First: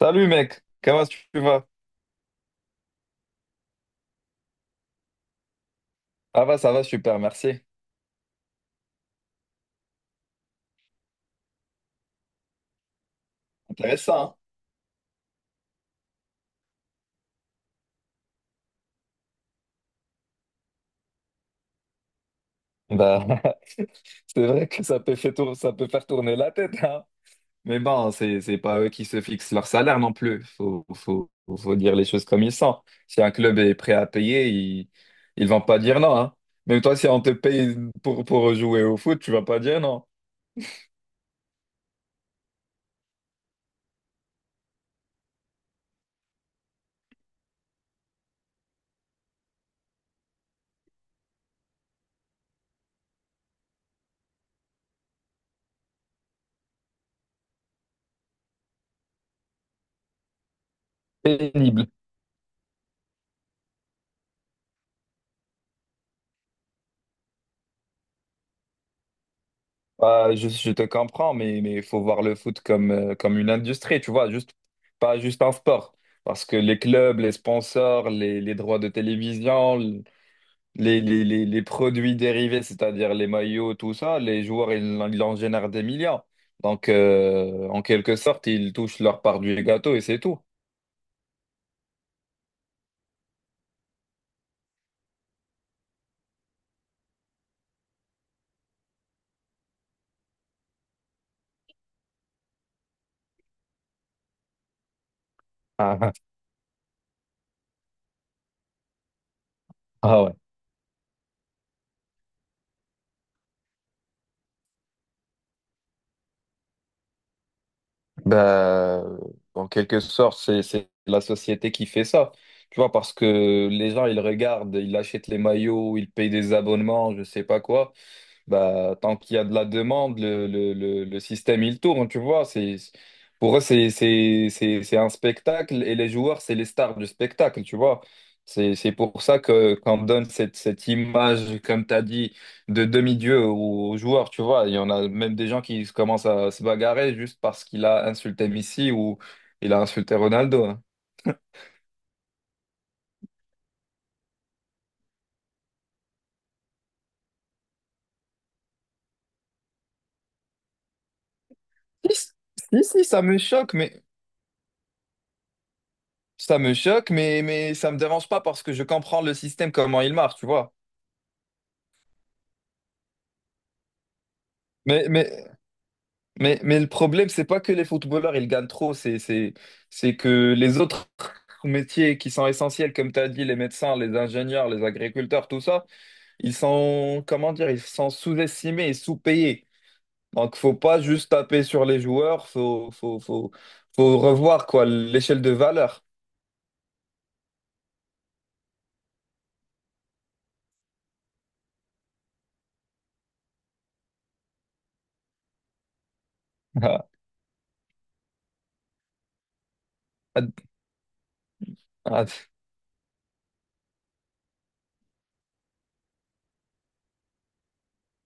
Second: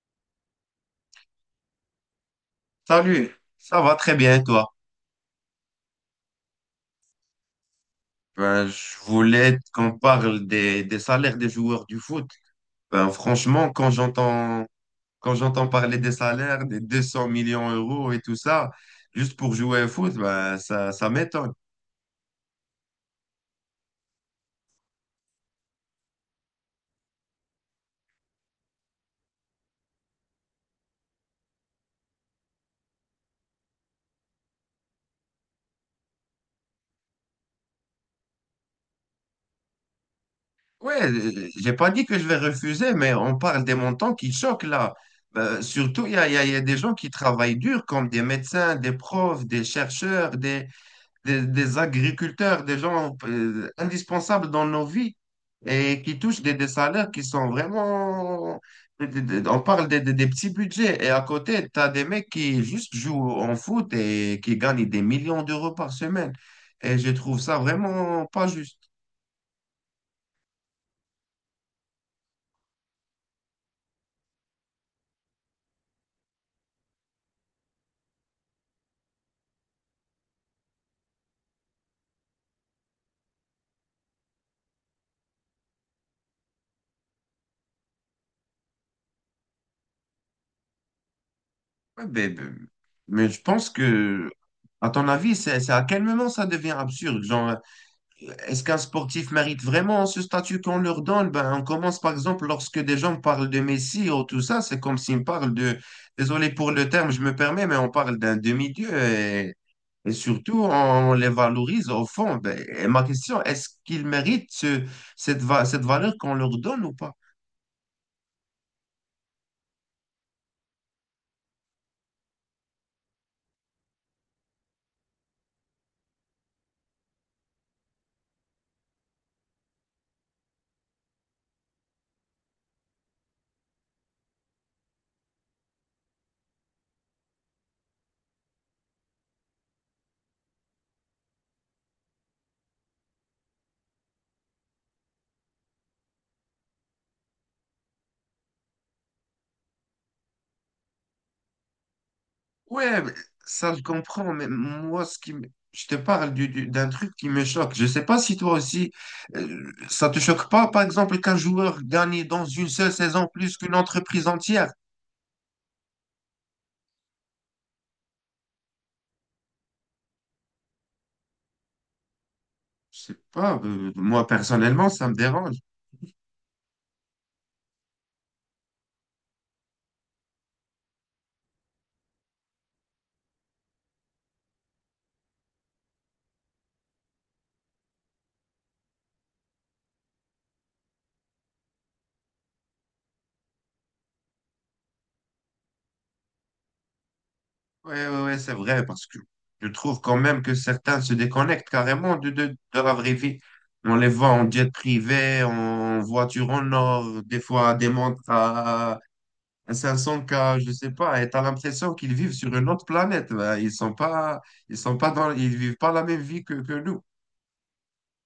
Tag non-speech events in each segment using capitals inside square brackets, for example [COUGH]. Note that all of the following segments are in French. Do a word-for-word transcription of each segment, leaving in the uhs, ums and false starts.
Salut mec, comment tu vas? Salut, ça va très bien et toi? Ah bah ça va super, merci. Ben, je voulais qu'on parle des, des salaires des joueurs du foot. Ben, franchement, quand Intéressant. j'entends quand j'entends parler des salaires, des deux cents millions d'euros et tout ça, juste pour jouer au foot, ben, ça, ça m'étonne. Hein, bah [LAUGHS] c'est vrai que ça peut faire tour- ça peut faire tourner la tête, hein. Mais bon, c'est c'est pas eux qui se fixent leur salaire non plus. Faut faut faut dire les choses comme ils sont. Si un club est prêt à payer, ils ils vont pas dire non, hein. Même toi, si on te paye pour pour jouer au foot, tu vas pas dire non. Ouais, euh, j'ai pas dit que je vais refuser, mais on parle des montants qui choquent là. Ben, surtout, il y a, il y a il y a des gens qui travaillent dur, comme des médecins, des profs, des chercheurs, des, des, des agriculteurs, des gens euh, indispensables dans nos vies et qui touchent des, des salaires qui sont vraiment. des- des- On parle des, des- des petits budgets et à côté, tu as Pénible. des mecs qui juste jouent en foot et qui gagnent des millions d'euros par semaine. Et je trouve ça vraiment pas juste. Bah, je, je te comprends, mais mais il faut voir le foot comme, euh, comme une industrie, tu vois, juste, pas juste un sport. Parce que les clubs, les sponsors, les, les droits de télévision, les, les, les, les produits dérivés, c'est-à-dire les maillots, tout ça, les joueurs, ils, en ils en génèrent des millions. Donc, euh, en quelque sorte, ils touchent leur part du gâteau et c'est tout. Ouais, ben, ben, mais, je pense que, à ton avis, c'est c'est à quel moment ça devient absurde? Genre, est-ce qu'un sportif mérite vraiment ce statut qu'on leur donne? Ben, on commence par exemple lorsque des gens parlent de Messi ou tout ça, c'est comme s'ils me parlent de, [LAUGHS] désolé pour le terme, je me permets, mais on parle d'un demi-dieu et, Ah, et ah. surtout on les valorise au fond. Ben, et ma question, est-ce qu'ils méritent ce- cette, va- cette valeur qu'on leur donne ou pas? Bah, en quelque sorte, c'est, c'est la société qui fait ça. Tu vois, parce que les gens, ils regardent, ils achètent les maillots, ils payent des abonnements, je sais pas quoi. Bah, tant qu'il y a de la demande, le, le, le, le système, il tourne, tu vois. C'est, pour eux, c'est, c'est, c'est, c'est un spectacle et les joueurs, c'est les stars du spectacle, tu vois. C'est, c'est pour ça que qu'on donne cette, cette image, comme tu as dit de demi-dieu aux joueurs, tu vois. Il y en a même des gens qui se commencent à se bagarrer juste parce qu'il a insulté Messi ou il a insulté Ronaldo. Hein. Ouais, mais ça je comprends, mais moi, ce qui me- je te parle du- du- d'un truc qui me choque. Je sais pas si toi aussi, euh, ça te choque pas, par exemple, qu'un joueur gagne Si, dans une si, seule si, ça saison me plus qu'une choque, mais entreprise entière. ça me choque, mais, mais ça me dérange pas parce que je comprends le système, comment il marche, tu vois. Je sais pas, euh, moi personnellement, ça Mais, me mais, dérange. mais, mais le problème, c'est pas que les footballeurs, ils gagnent trop, c'est, c'est, c'est que les autres métiers qui sont essentiels, comme tu as dit, les médecins, les ingénieurs, les agriculteurs, tout ça, ils sont, comment dire, ils sont sous-estimés et sous-payés. Donc, faut pas juste taper sur les joueurs, faut, faut, faut, faut revoir quoi l'échelle de valeur. Ouais, ouais, ouais, c'est vrai, parce que je trouve quand même que certains se déconnectent carrément de, de, de la vraie vie. On les voit en jet privé, en voiture en or, [LAUGHS] des fois à des montres à. Ça ressemble qu'à, je sais pas, et t'as l'impression qu'ils Ah, ah, vivent ah, sur une autre planète là. Ils sont pas, ils sont pas dans, ils vivent pas la même vie que, que nous.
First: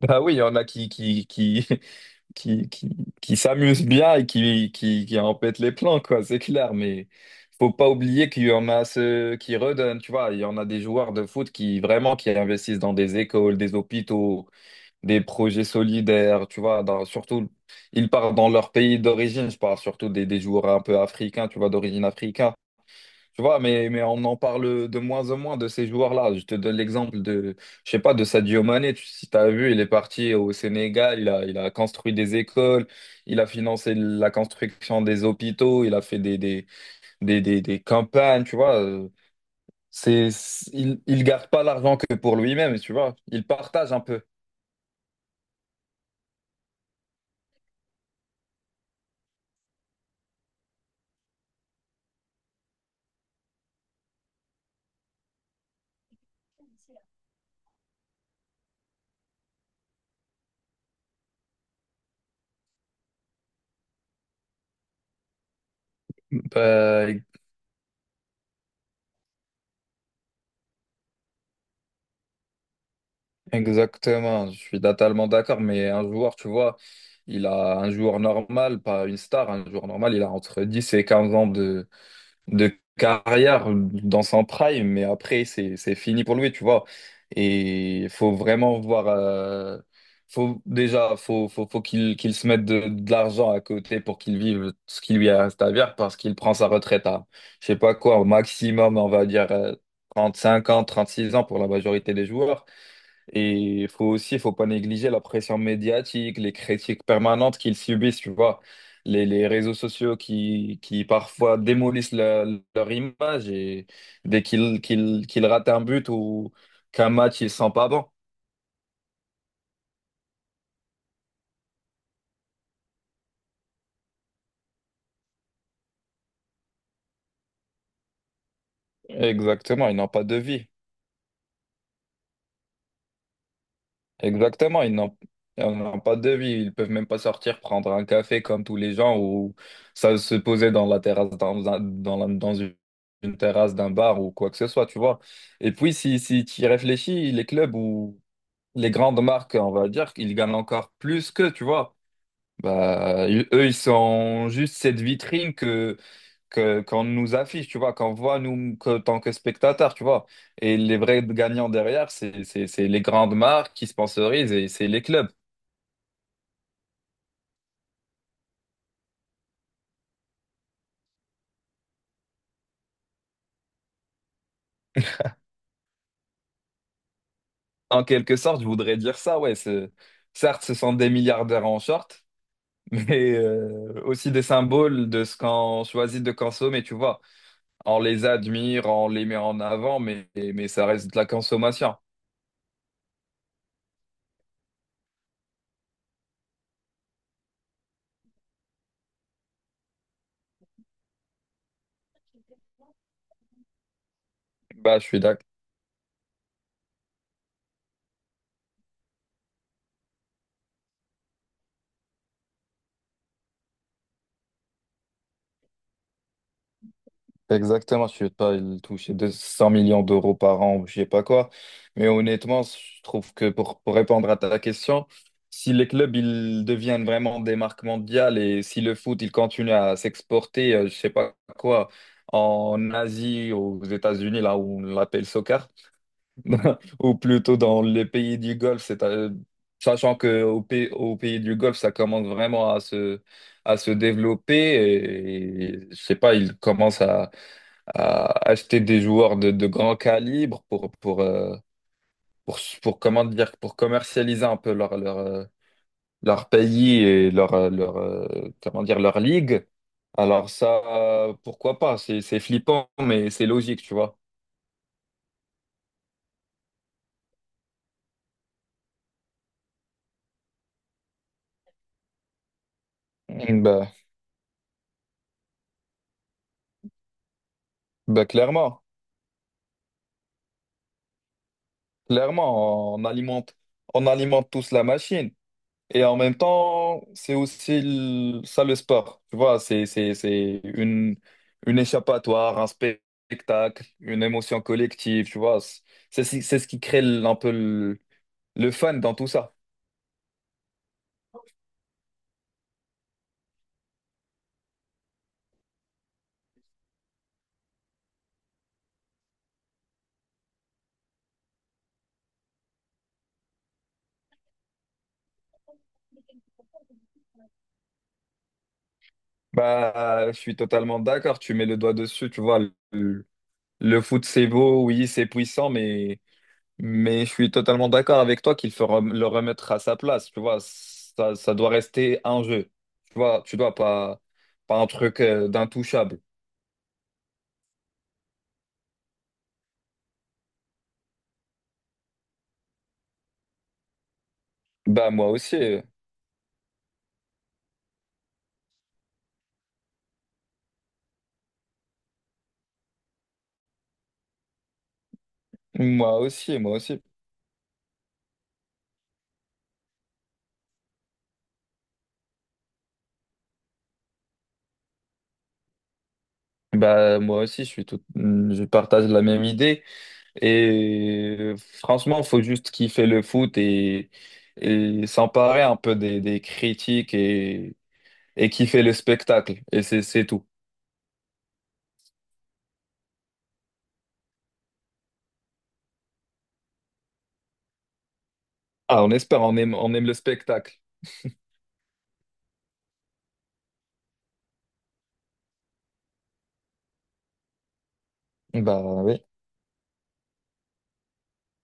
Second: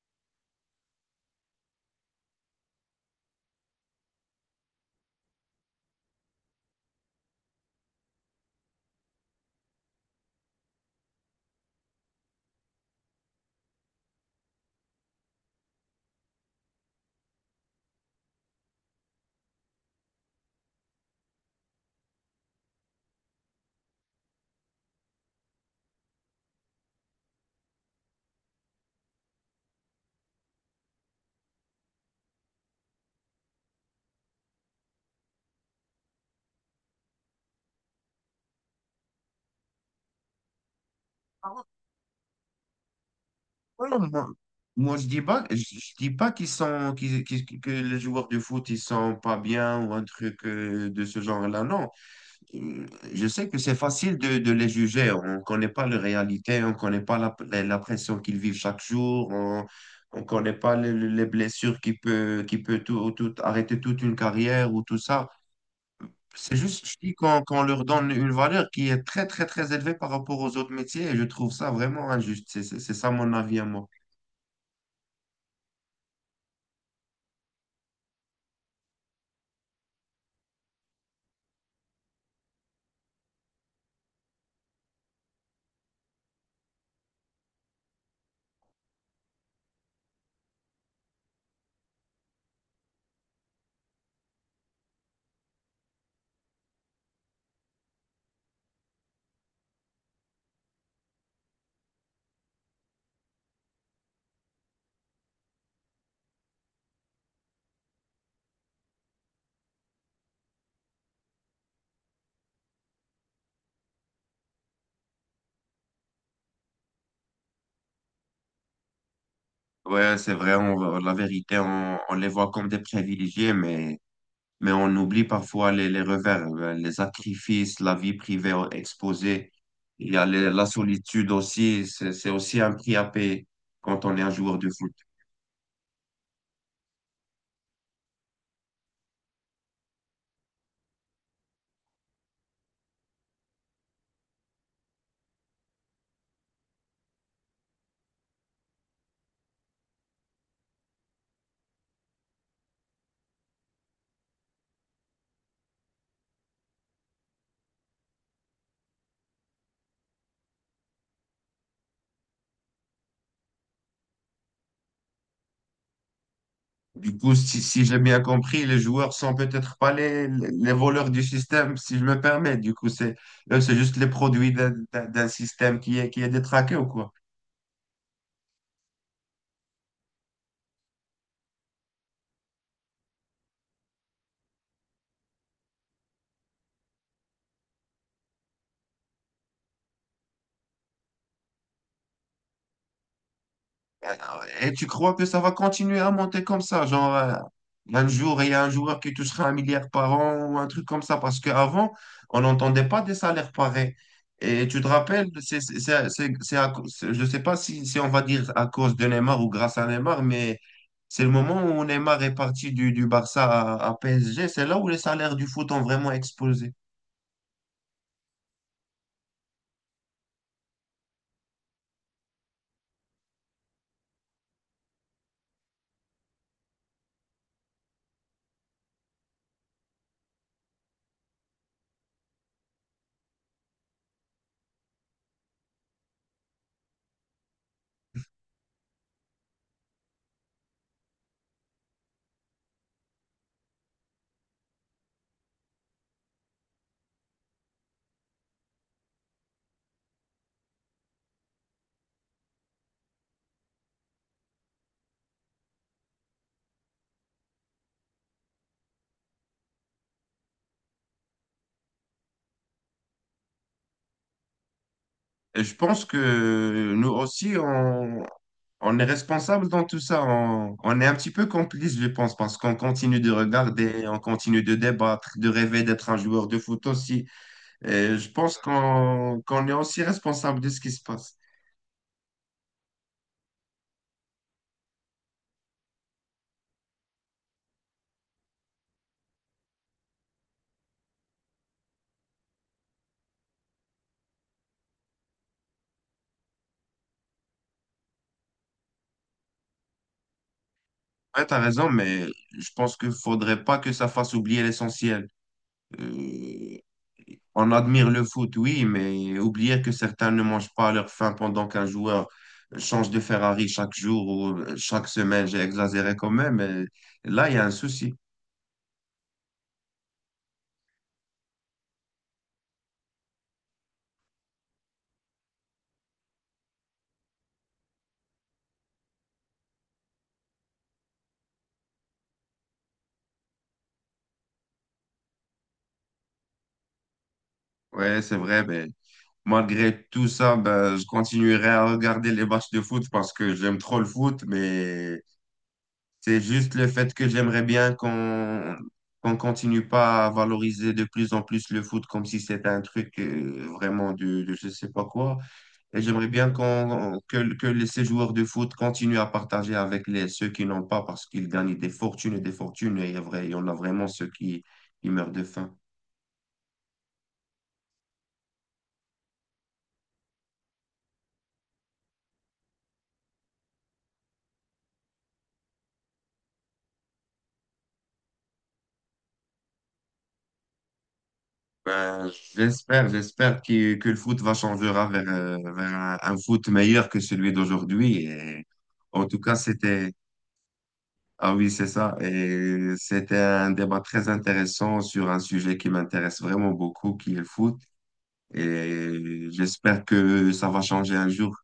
bah oui, il y en a qui, qui, qui, [LAUGHS] qui, qui, qui s'amusent bien et qui, qui, qui en pètent les plans, quoi, c'est clair, mais faut pas oublier qu'il y en a ceux qui redonnent, tu vois, il y en a des joueurs de foot qui vraiment qui investissent dans des écoles, des hôpitaux, des projets solidaires, tu vois, dans- surtout ils partent dans leur pays d'origine, je parle surtout des, des, joueurs un peu africains, tu vois, d'origine africaine. Tu vois, mais, mais on en parle de moins en moins de ces joueurs-là. Je te donne l'exemple de, je sais pas, de Sadio Mané. Tu- si tu as vu, il est parti au Sénégal, il a, il a construit des écoles, il a financé la construction des hôpitaux, il a fait des, des, des, des, des campagnes, tu vois. Euh, C'est, c'est- il, il garde pas Ah l'argent que pour lui-même, tu vois. Il ouais, partage ouais, un peu. moi, moi, je dis pas, je, je dis pas qu'ils sont, qu'ils- qu'ils- qu'ils- que les joueurs de foot, ils sont pas bien ou un truc euh, de ce genre-là. Non. Euh, Je sais que c'est facile de, de les juger. On connaît pas leur réalité, on connaît pas la, la, la pression qu'ils vivent chaque jour. On, on connaît pas les, les blessures qui peut, qui peut tout, tout, arrêter toute une carrière ou tout ça. C'est juste, je Bah, dis qu'on qu'on leur donne une valeur qui est très, très, très élevée par rapport aux autres métiers et je trouve ça vraiment injuste. C'est c'est- c'est ça mon avis à moi. exactement, je suis totalement d'accord, mais un joueur, tu vois, il a un joueur normal, pas une star, un joueur normal, il a entre dix et quinze ans de carrière dans son prime, mais après, c'est, c'est fini pour lui, tu vois. Et il faut vraiment voir. euh, faut, déjà, faut, faut, faut qu'il qu'il se mette de, de l'argent à côté pour qu'il vive ce qui lui reste à vivre parce qu'il prend sa retraite à, je sais pas quoi, au maximum, on va dire euh, cinq ans, trente-six ans pour la majorité des joueurs. Et il faut aussi, il faut pas négliger la pression médiatique, les critiques permanentes qu'ils subissent, tu vois, les, les réseaux sociaux qui, qui parfois démolissent leur, leur image et dès qu'ils qu'ils, qu'ils ratent un but ou qu'un match, ils sont pas bons. Ouais, c'est vrai, on- la vérité, on, on les voit comme des privilégiés, mais, mais on oublie parfois les, les revers, euh, les sacrifices, la vie privée exposée. Exactement, ils n'ont Il y a pas de les- la vie. solitude aussi, c'est c'est aussi un prix à payer quand on est un joueur de Exactement, foot. ils n'ont ils n'ont pas de vie, ils peuvent même pas sortir prendre un café comme tous les gens ou ça se poser dans la terrasse, dans, un- dans, la- dans une, une terrasse d'un bar ou quoi que ce soit, tu vois. Et puis, si, si tu y réfléchis, les clubs ou les grandes marques, on va dire, ils gagnent encore plus qu'eux, tu vois. Bah, ils- eux, ils sont juste cette vitrine que qu'on nous affiche, tu vois, qu'on voit nous que, tant que spectateurs, tu vois. Et les vrais gagnants derrière, c'est c'est- c'est les grandes marques qui sponsorisent et c'est les clubs. Du coup, si, si j'ai bien compris, les joueurs sont peut-être pas les, les voleurs du système, si je me permets. Du coup, c'est, eux, c'est juste les produits d'un d'un- d'un système qui est, qui est détraqué ou quoi? En quelque sorte, je voudrais dire ça, ouais. c'est- Certes, ce sont des milliardaires en short, [LAUGHS] mais euh, aussi des symboles de ce qu'on choisit de consommer, tu vois. On les admire, on les met en avant, mais, mais ça reste de la consommation. Et tu crois que ça va continuer à monter comme ça? Genre, euh, un jour, il y a un joueur qui touchera un milliard par an ou un truc comme ça. Parce qu'avant, on n'entendait pas des salaires pareils. Et tu te Bah, je suis rappelles, d'accord. c'est, c'est, c'est, c'est- c'est à cause- je ne sais pas si, si on va dire à cause de Neymar ou grâce à Neymar, mais c'est le moment où Neymar est parti du, du Barça à, à P S G. C'est là où les salaires du foot ont vraiment explosé. Exactement, je ne vais pas il toucher deux cents millions d'euros par an, ou je sais pas quoi. Mais honnêtement, je trouve que pour, pour répondre à ta question, si les clubs ils deviennent vraiment des marques mondiales et si le foot il continue à s'exporter, euh, je sais pas quoi, en Asie, aux États-Unis, là où on l'appelle soccer, [LAUGHS] ou plutôt dans les pays du Golfe, c'est, euh, sachant que au pays, au pays du Golfe, ça commence vraiment à se, à se, développer et, et je sais pas, ils commencent à à acheter des joueurs de, de grand calibre pour, pour, euh, pour, pour, comment dire, pour commercialiser un peu leur, leur, euh, leur pays et leur, euh, leur, euh, comment dire, leur ligue. Alors ça, euh, pourquoi pas? C'est, c'est flippant, mais c'est logique, tu vois. Et je pense que nous aussi, on, On est responsable dans tout ça. On, on est un petit peu complice, je pense, parce qu'on continue de Mm, Bah, regarder, on continue de débattre, de rêver d'être un joueur de foot aussi. Et bah je pense clairement, qu'on qu'on est aussi responsable de ce qui se passe. clairement, on alimente, on alimente tous la machine. Et en même temps, c'est aussi le- ça le sport. Tu vois, c'est, c'est, c'est une, une échappatoire, un spectacle, une émotion collective. Tu vois, c'est c'est ce c'est ce qui crée l- un peu le, le fun dans tout ça. Ouais, t'as raison, mais je pense qu'il faudrait pas que ça fasse oublier l'essentiel. Euh, on admire le foot, oui, mais oublier que certains ne mangent pas à leur faim pendant qu'un joueur change de Ferrari chaque jour ou chaque semaine, j'ai exagéré quand même, mais là, il y a un souci. Bah, je suis totalement d'accord. Tu mets le doigt dessus. Tu vois, le, le foot, c'est beau, oui, c'est puissant, mais. Mais je suis totalement d'accord avec toi qu'il faut rem- le remettre à sa place. Tu vois, ça, ça doit rester un jeu. Tu vois, tu dois pas, pas un truc euh, d'intouchable. Ouais, c'est vrai, mais malgré tout ça, ben, je continuerai à regarder les matchs de foot parce que j'aime trop le foot, Bah, mais moi aussi. euh, c'est juste le fait que j'aimerais bien qu'on qu'on continue pas à valoriser de plus en plus le foot comme si c'était un truc euh, vraiment de, de je sais pas quoi. Et Moi j'aimerais bien aussi, moi aussi. qu'on, que, que les- ces joueurs de foot continuent à partager avec les, ceux qui n'ont pas parce qu'ils gagnent des fortunes et des fortunes et il y a vrai- il y en a vraiment ceux qui, qui meurent de faim. Bah, moi aussi, je suis tout, je partage la même idée. Et euh, franchement, faut juste kiffer le foot et, et s'emparer un peu des, des, critiques et, et kiffer le spectacle. Et c'est, c'est tout. Ben, j'espère, j'espère que, que le foot va changer vers, euh, vers un, un foot meilleur que celui d'aujourd'hui. Et Ah, on en tout espère, cas, on aime, on aime c'était, le spectacle. ah oui, c'est ça. Et c'était un débat très intéressant sur un sujet qui m'intéresse vraiment beaucoup, qui est le foot. Bah, oui. Et j'espère que ça va changer un jour.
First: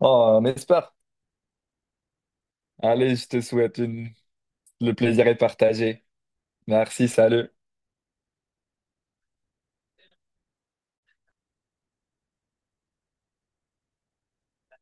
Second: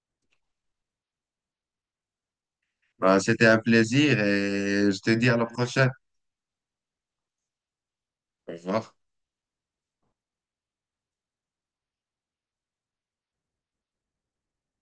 Oh, on espère. Allez, Ben, je te c'était un souhaite une... plaisir et Le je te plaisir dis est à la prochaine. partagé. Merci, salut. Au revoir.